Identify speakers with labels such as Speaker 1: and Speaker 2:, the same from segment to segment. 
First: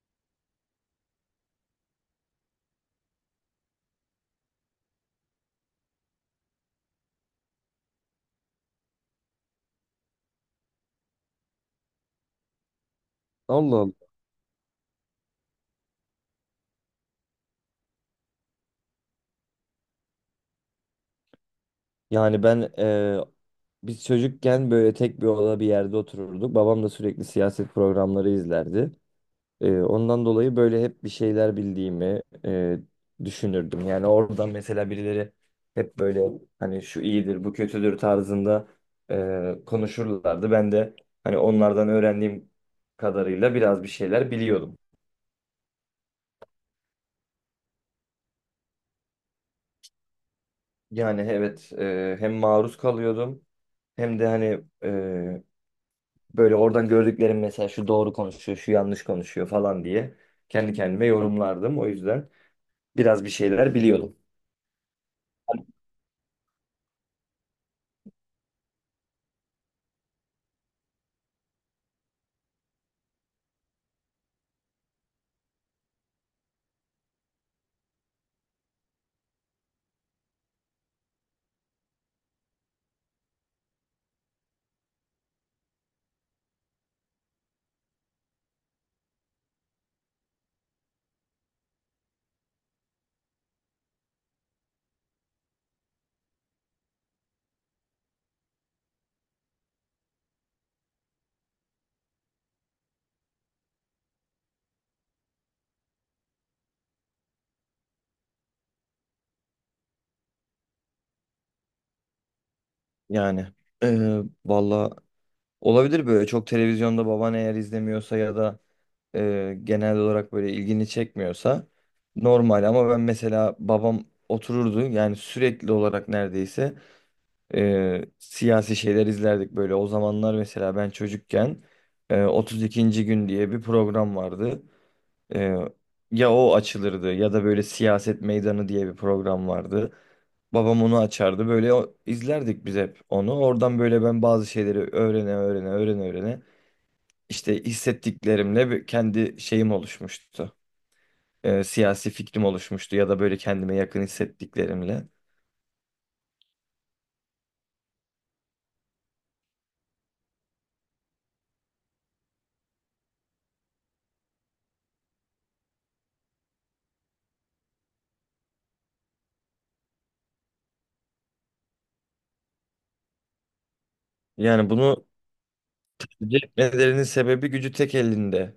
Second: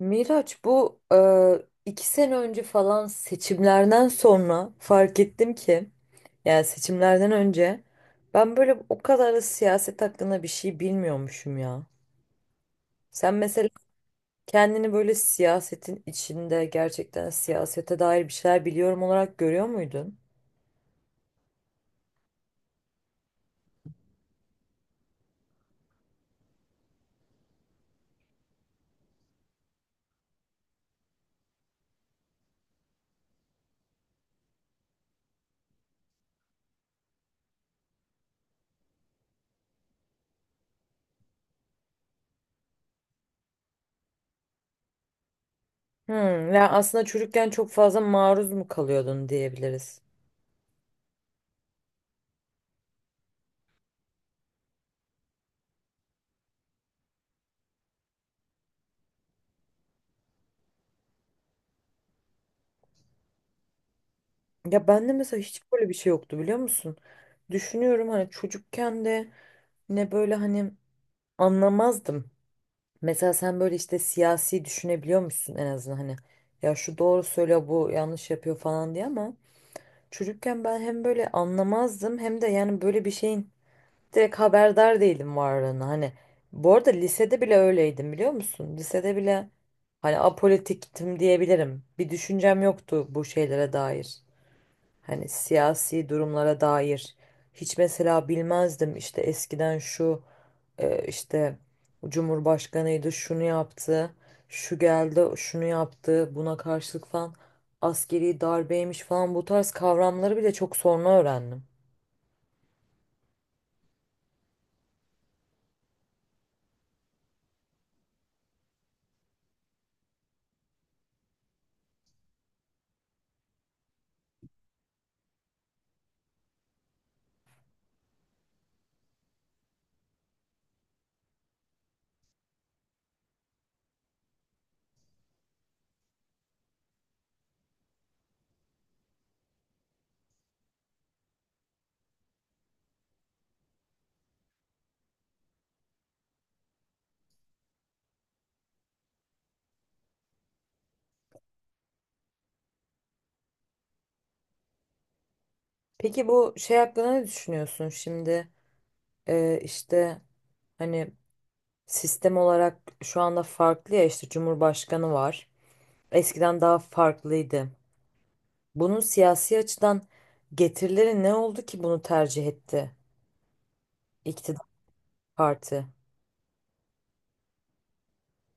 Speaker 1: Miraç, bu iki sene önce falan seçimlerden sonra fark ettim ki yani seçimlerden önce ben böyle o kadar da siyaset hakkında bir şey bilmiyormuşum ya. Sen mesela
Speaker 2: Allah Allah.
Speaker 1: kendini böyle siyasetin içinde gerçekten siyasete dair bir şeyler biliyorum olarak görüyor muydun?
Speaker 2: Yani biz çocukken böyle tek bir oda bir yerde otururduk. Babam da sürekli siyaset programları izlerdi. Ondan dolayı böyle hep bir şeyler bildiğimi düşünürdüm. Yani oradan mesela birileri hep böyle hani şu iyidir, bu kötüdür tarzında konuşurlardı. Ben de hani onlardan öğrendiğim kadarıyla biraz bir şeyler biliyordum.
Speaker 1: Hmm, yani aslında çocukken çok fazla maruz mu kalıyordun diyebiliriz.
Speaker 2: Yani evet, hem maruz kalıyordum hem de hani, böyle oradan gördüklerim mesela şu doğru konuşuyor, şu yanlış konuşuyor falan diye kendi kendime yorumlardım. O yüzden biraz bir şeyler biliyordum.
Speaker 1: Ya bende mesela hiç böyle bir şey yoktu biliyor musun? Düşünüyorum, hani çocukken de ne böyle hani anlamazdım. Mesela sen böyle işte siyasi düşünebiliyor musun en azından, hani ya şu doğru söylüyor bu yanlış yapıyor falan diye, ama çocukken ben hem böyle anlamazdım hem de yani böyle bir şeyin direkt haberdar değilim varlığına hani. Bu arada lisede bile öyleydim biliyor musun? Lisede bile hani apolitiktim diyebilirim. Bir düşüncem yoktu bu şeylere dair. Hani siyasi durumlara dair hiç mesela bilmezdim, işte eskiden şu işte Cumhurbaşkanıydı şunu yaptı, şu geldi şunu yaptı buna karşılık falan, askeri darbeymiş falan, bu tarz kavramları bile çok sonra öğrendim.
Speaker 2: Yani valla olabilir böyle çok televizyonda baban eğer izlemiyorsa ya da genel olarak böyle ilgini çekmiyorsa normal, ama ben mesela babam otururdu yani sürekli olarak neredeyse siyasi şeyler izlerdik böyle o zamanlar mesela ben çocukken, 32. gün diye bir program vardı. Ee, Ya o açılırdı ya da böyle siyaset meydanı diye bir program vardı. Babam onu açardı. Böyle izlerdik biz hep onu. Oradan böyle ben bazı şeyleri öğrene öğrene işte hissettiklerimle kendi şeyim oluşmuştu. Siyasi fikrim oluşmuştu ya da böyle kendime yakın hissettiklerimle.
Speaker 1: Peki bu şey hakkında ne düşünüyorsun şimdi, işte hani sistem olarak şu anda farklı ya, işte Cumhurbaşkanı var. Eskiden daha farklıydı. Bunun siyasi açıdan getirileri ne oldu ki bunu tercih etti iktidar
Speaker 2: Yani bunu
Speaker 1: parti?
Speaker 2: cezbetmelerinin sebebi gücü tek elinde.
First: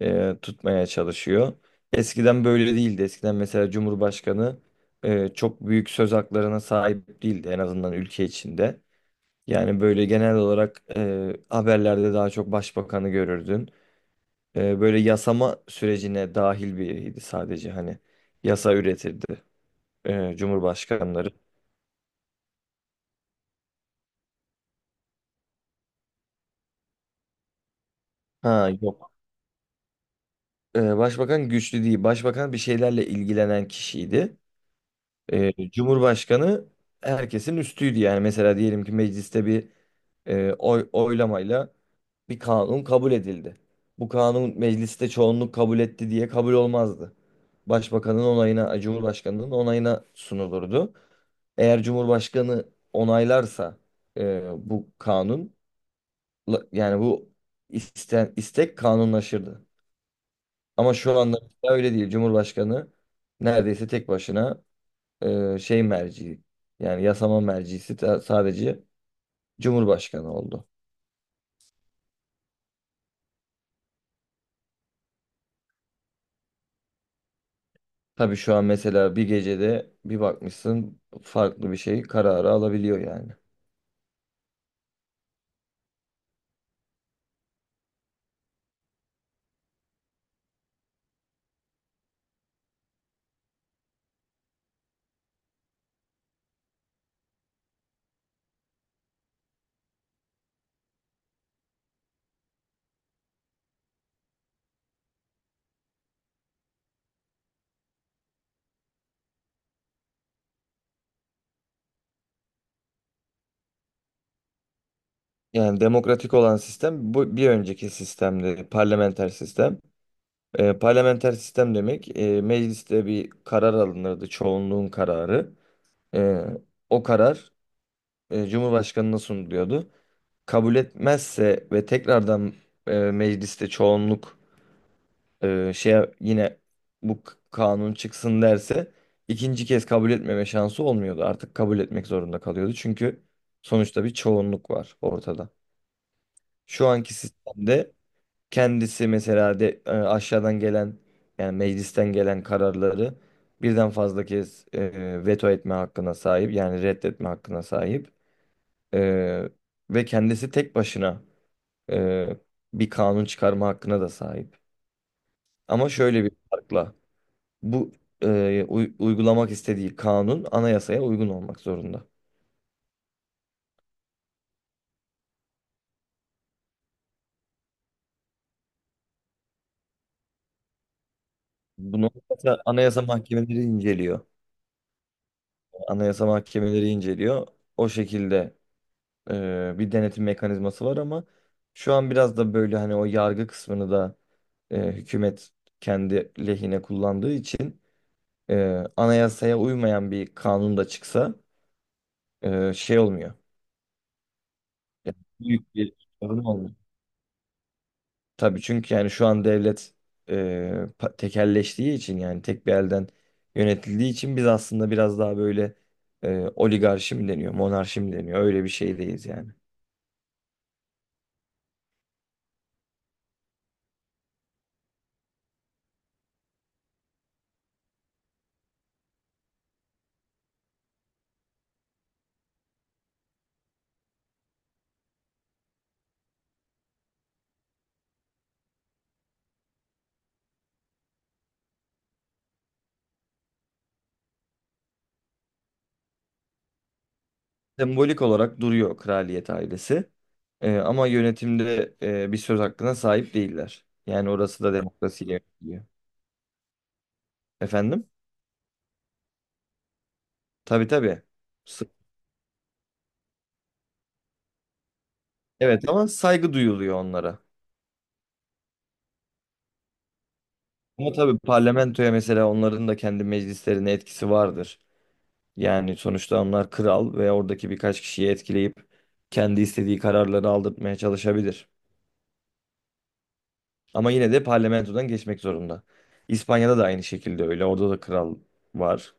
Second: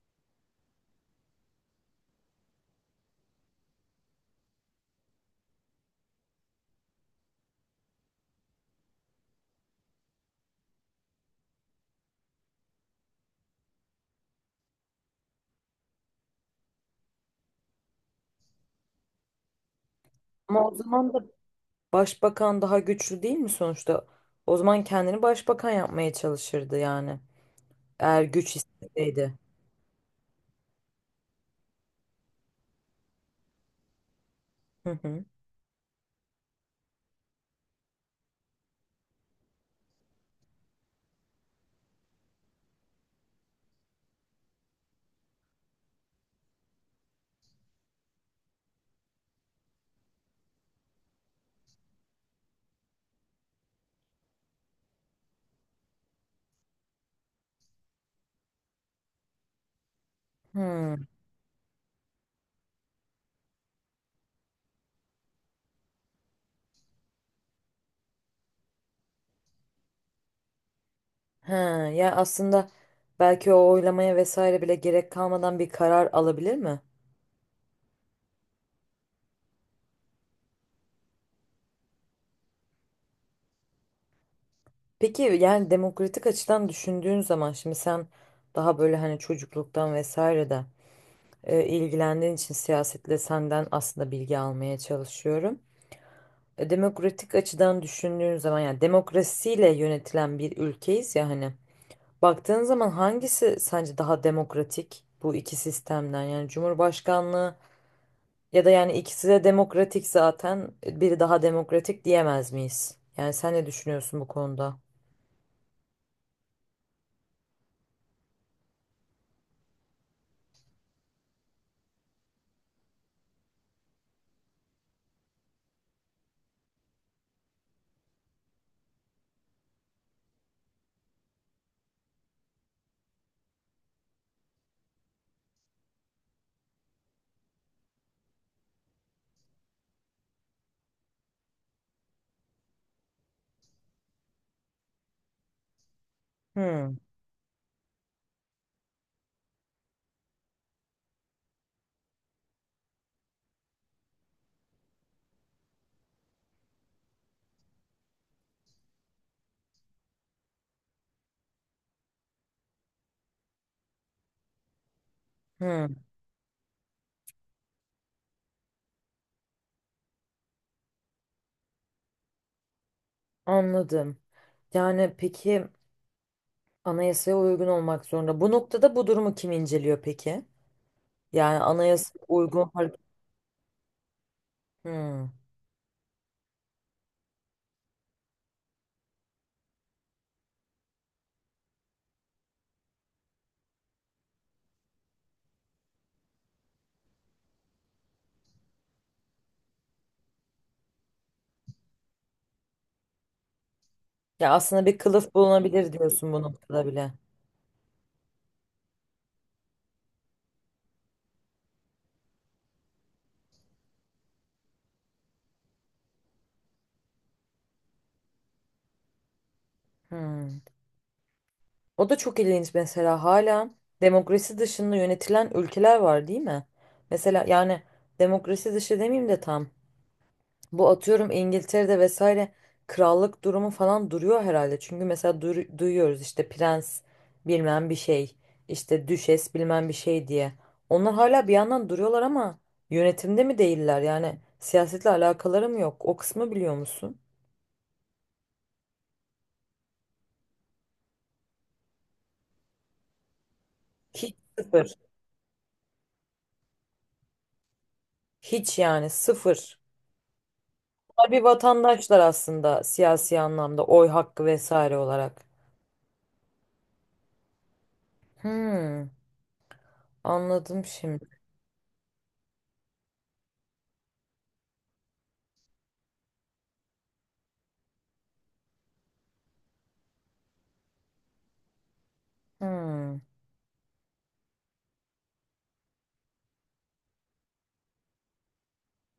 Speaker 2: e, tutmaya çalışıyor. Eskiden böyle değildi. Eskiden mesela Cumhurbaşkanı çok büyük söz haklarına sahip değildi, en azından ülke içinde. Yani böyle genel olarak haberlerde daha çok başbakanı görürdün. Böyle yasama sürecine dahil biriydi, sadece hani yasa üretirdi
Speaker 1: Ama o zaman da
Speaker 2: Cumhurbaşkanları.
Speaker 1: başbakan daha güçlü değil mi sonuçta? O zaman kendini başbakan yapmaya çalışırdı yani. Eğer güç
Speaker 2: Ha yok.
Speaker 1: isteseydi.
Speaker 2: Başbakan güçlü değil. Başbakan bir şeylerle ilgilenen kişiydi.
Speaker 1: Hı hı.
Speaker 2: Cumhurbaşkanı herkesin üstüydü, yani mesela diyelim ki mecliste bir oylamayla bir kanun kabul edildi. Bu kanun mecliste çoğunluk kabul etti diye kabul olmazdı. Başbakanın onayına, Cumhurbaşkanının onayına sunulurdu. Eğer Cumhurbaşkanı onaylarsa bu yani bu istek kanunlaşırdı. Ama
Speaker 1: Hı.
Speaker 2: şu anda öyle değil. Cumhurbaşkanı neredeyse tek başına merci, yani yasama mercisi sadece Cumhurbaşkanı oldu.
Speaker 1: He, ya aslında belki o oylamaya vesaire bile gerek kalmadan bir karar alabilir mi?
Speaker 2: Tabii şu an mesela bir gecede bir bakmışsın farklı bir şey kararı alabiliyor yani.
Speaker 1: Peki yani demokratik açıdan düşündüğün zaman şimdi sen daha böyle hani çocukluktan vesaire de ilgilendiğin için siyasetle, senden aslında bilgi almaya çalışıyorum. E, demokratik açıdan düşündüğün zaman yani demokrasiyle yönetilen bir ülkeyiz ya hani, baktığın zaman hangisi sence daha demokratik bu iki sistemden, yani Cumhurbaşkanlığı ya da, yani ikisi de demokratik zaten, biri daha demokratik diyemez miyiz? Yani sen ne düşünüyorsun bu konuda?
Speaker 2: Yani demokratik olan sistem, bu bir önceki sistemde parlamenter sistem. Parlamenter sistem demek, mecliste bir karar alınırdı, çoğunluğun kararı. Ee, O karar Cumhurbaşkanına sunuluyordu. Kabul etmezse ve tekrardan mecliste çoğunluk e, şeye yine bu kanun çıksın derse, ikinci kez kabul etmeme şansı olmuyordu. Artık kabul etmek zorunda kalıyordu. Çünkü sonuçta bir çoğunluk var ortada. Şu
Speaker 1: Hmm.
Speaker 2: anki sistemde kendisi mesela de aşağıdan gelen, yani meclisten gelen kararları birden fazla kez veto etme hakkına sahip, yani reddetme hakkına sahip. E, Ve kendisi tek başına e, bir kanun çıkarma hakkına da sahip. Ama
Speaker 1: Hmm,
Speaker 2: şöyle bir farkla: bu uygulamak istediği kanun anayasaya uygun olmak zorunda.
Speaker 1: anladım. Yani peki anayasaya uygun olmak zorunda. Bu noktada bu durumu kim inceliyor peki? Yani
Speaker 2: Bunu
Speaker 1: anayasaya uygun hareket.
Speaker 2: anayasa mahkemeleri inceliyor.
Speaker 1: Hmm.
Speaker 2: Anayasa mahkemeleri inceliyor. O şekilde bir denetim mekanizması var, ama şu an biraz da böyle hani o yargı kısmını da hükümet kendi lehine kullandığı için, anayasaya uymayan bir kanun da çıksa, şey olmuyor.
Speaker 1: Ya aslında bir
Speaker 2: Yani
Speaker 1: kılıf
Speaker 2: büyük
Speaker 1: bulunabilir
Speaker 2: bir
Speaker 1: diyorsun bu
Speaker 2: sorun olmuyor.
Speaker 1: noktada bile.
Speaker 2: Tabii çünkü yani şu an devlet e, tekelleştiği için, yani tek bir elden yönetildiği için biz aslında biraz daha böyle, oligarşi mi deniyor, monarşi mi deniyor, öyle bir şeydeyiz yani.
Speaker 1: Hmm. O da çok ilginç mesela, hala demokrasi dışında yönetilen ülkeler var değil mi? Mesela yani demokrasi dışı demeyeyim de tam. Bu, atıyorum, İngiltere'de vesaire krallık durumu falan duruyor herhalde. Çünkü mesela duyuyoruz işte prens bilmem bir şey, işte düşes bilmem bir şey diye. Onlar hala bir yandan duruyorlar ama yönetimde mi değiller? Yani siyasetle alakaları mı yok? O kısmı biliyor musun?
Speaker 2: Sembolik olarak duruyor kraliyet ailesi. Ama yönetimde bir söz hakkına sahip değiller. Yani
Speaker 1: Hiç,
Speaker 2: orası da
Speaker 1: sıfır.
Speaker 2: demokrasiyle yönetiliyor. Efendim?
Speaker 1: Hiç, yani sıfır.
Speaker 2: Tabii tabii.
Speaker 1: Bunlar bir
Speaker 2: S-
Speaker 1: vatandaşlar aslında siyasi anlamda, oy hakkı vesaire olarak.
Speaker 2: Evet, ama saygı duyuluyor onlara.
Speaker 1: Hmm, anladım
Speaker 2: Ama
Speaker 1: şimdi.
Speaker 2: tabii parlamentoya mesela, onların da kendi meclislerine etkisi vardır. Yani sonuçta onlar kral ve oradaki birkaç kişiyi etkileyip kendi istediği kararları aldırtmaya çalışabilir.
Speaker 1: Hmm.
Speaker 2: Ama yine de parlamentodan geçmek zorunda. İspanya'da da aynı şekilde öyle. Orada da kral var.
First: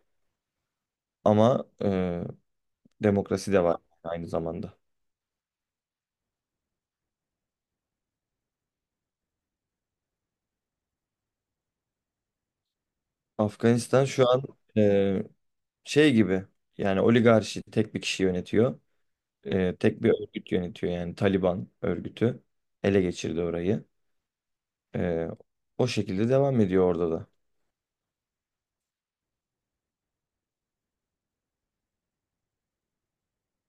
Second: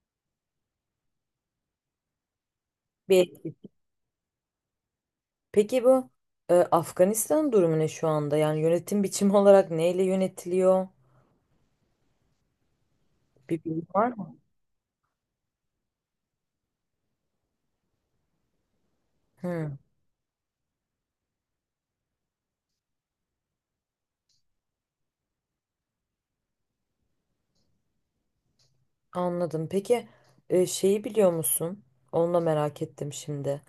Speaker 2: Ama
Speaker 1: Bir,
Speaker 2: demokrasi de var aynı zamanda.
Speaker 1: peki bu Afganistan durumu ne şu anda? Yani yönetim biçimi olarak neyle yönetiliyor? Bir bilgi
Speaker 2: Afganistan
Speaker 1: var
Speaker 2: şu
Speaker 1: mı?
Speaker 2: an e, şey gibi, yani oligarşi, tek bir kişi yönetiyor.
Speaker 1: Hı,
Speaker 2: Tek bir örgüt yönetiyor, yani Taliban örgütü ele geçirdi orayı. Ee, O şekilde devam ediyor orada da.
Speaker 1: anladım. Peki şeyi biliyor musun? Onu da merak ettim şimdi.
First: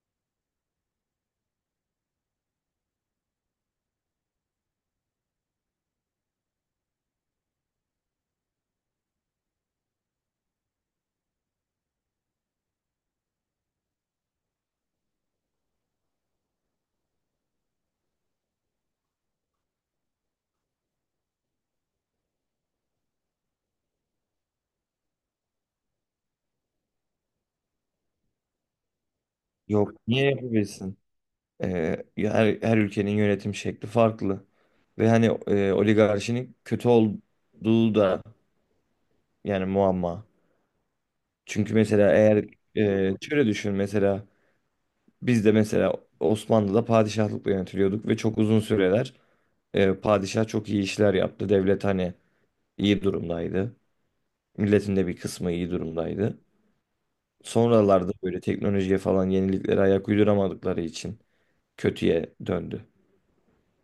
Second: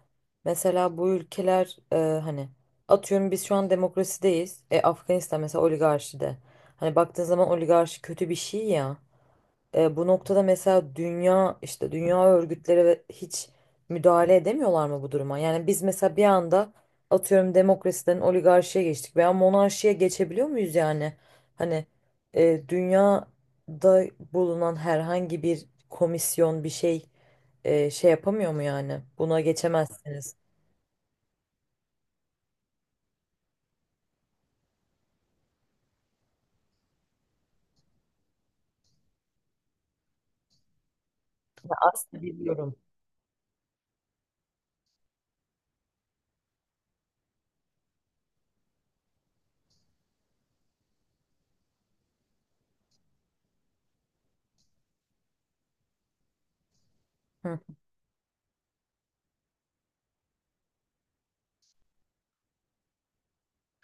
Speaker 1: Mesela bu ülkeler, hani atıyorum biz şu an demokrasideyiz. E, Afganistan mesela oligarşide. Hani baktığın zaman oligarşi kötü bir şey ya. E, bu noktada mesela dünya, işte dünya örgütleri ve hiç müdahale edemiyorlar mı bu duruma? Yani biz mesela bir anda, atıyorum, demokrasiden oligarşiye geçtik veya monarşiye geçebiliyor muyuz yani? Hani dünyada bulunan herhangi bir komisyon bir şey şey yapamıyor mu yani? Buna
Speaker 2: Yok, niye
Speaker 1: geçemezsiniz.
Speaker 2: yapabilsin? Ya her ülkenin yönetim şekli farklı. Ve hani, oligarşinin kötü olduğu da yani muamma. Çünkü mesela
Speaker 1: Aslında biliyorum.
Speaker 2: şöyle düşün, mesela biz de mesela Osmanlı'da padişahlıkla yönetiliyorduk ve çok uzun süreler, padişah çok iyi işler yaptı. Devlet hani iyi durumdaydı. Milletin de bir kısmı iyi durumdaydı.
Speaker 1: Hı.
Speaker 2: Sonralarda böyle teknolojiye falan yeniliklere ayak uyduramadıkları için kötüye döndü.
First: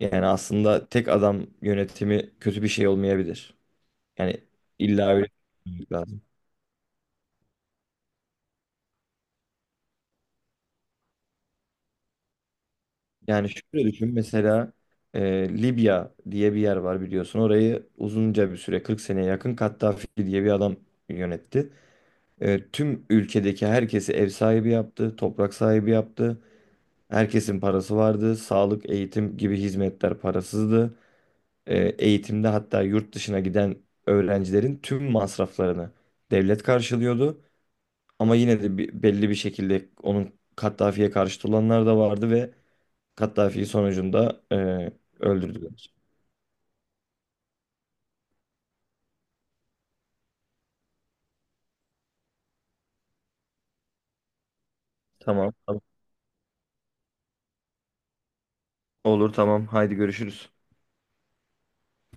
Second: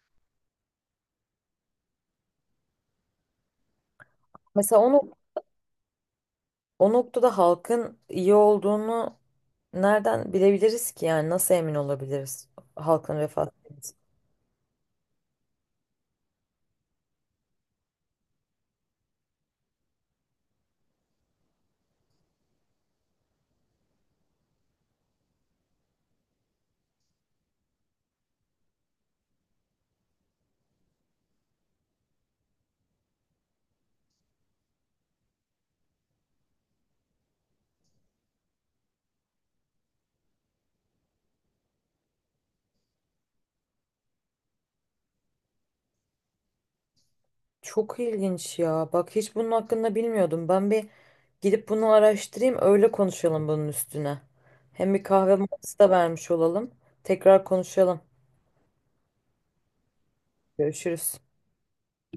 Speaker 2: Yani aslında tek adam yönetimi kötü bir şey olmayabilir. Yani
Speaker 1: Mesela
Speaker 2: illa
Speaker 1: onu,
Speaker 2: öyle düşünmek lazım.
Speaker 1: o noktada halkın iyi olduğunu nereden bilebiliriz ki, yani nasıl emin olabiliriz halkın refah
Speaker 2: Yani şöyle
Speaker 1: seviyesi?
Speaker 2: düşün, mesela Libya diye bir yer var, biliyorsun. Orayı uzunca bir süre 40 seneye yakın Kaddafi diye bir adam yönetti. Tüm ülkedeki herkesi ev sahibi yaptı, toprak sahibi yaptı. Herkesin parası vardı. Sağlık, eğitim gibi hizmetler parasızdı. Eğitimde hatta yurt dışına giden öğrencilerin tüm masraflarını devlet karşılıyordu. Ama yine de belli bir şekilde onun, Kaddafi'ye karşıt olanlar da vardı ve Kaddafi'yi sonucunda öldürdüler.
Speaker 1: Çok ilginç ya. Bak hiç bunun hakkında bilmiyordum. Ben bir gidip bunu araştırayım, öyle konuşalım bunun üstüne. Hem bir kahve
Speaker 2: Tamam,
Speaker 1: molası
Speaker 2: tamam.
Speaker 1: da vermiş olalım. Tekrar konuşalım.
Speaker 2: Olur, tamam. Haydi görüşürüz.
Speaker 1: Görüşürüz.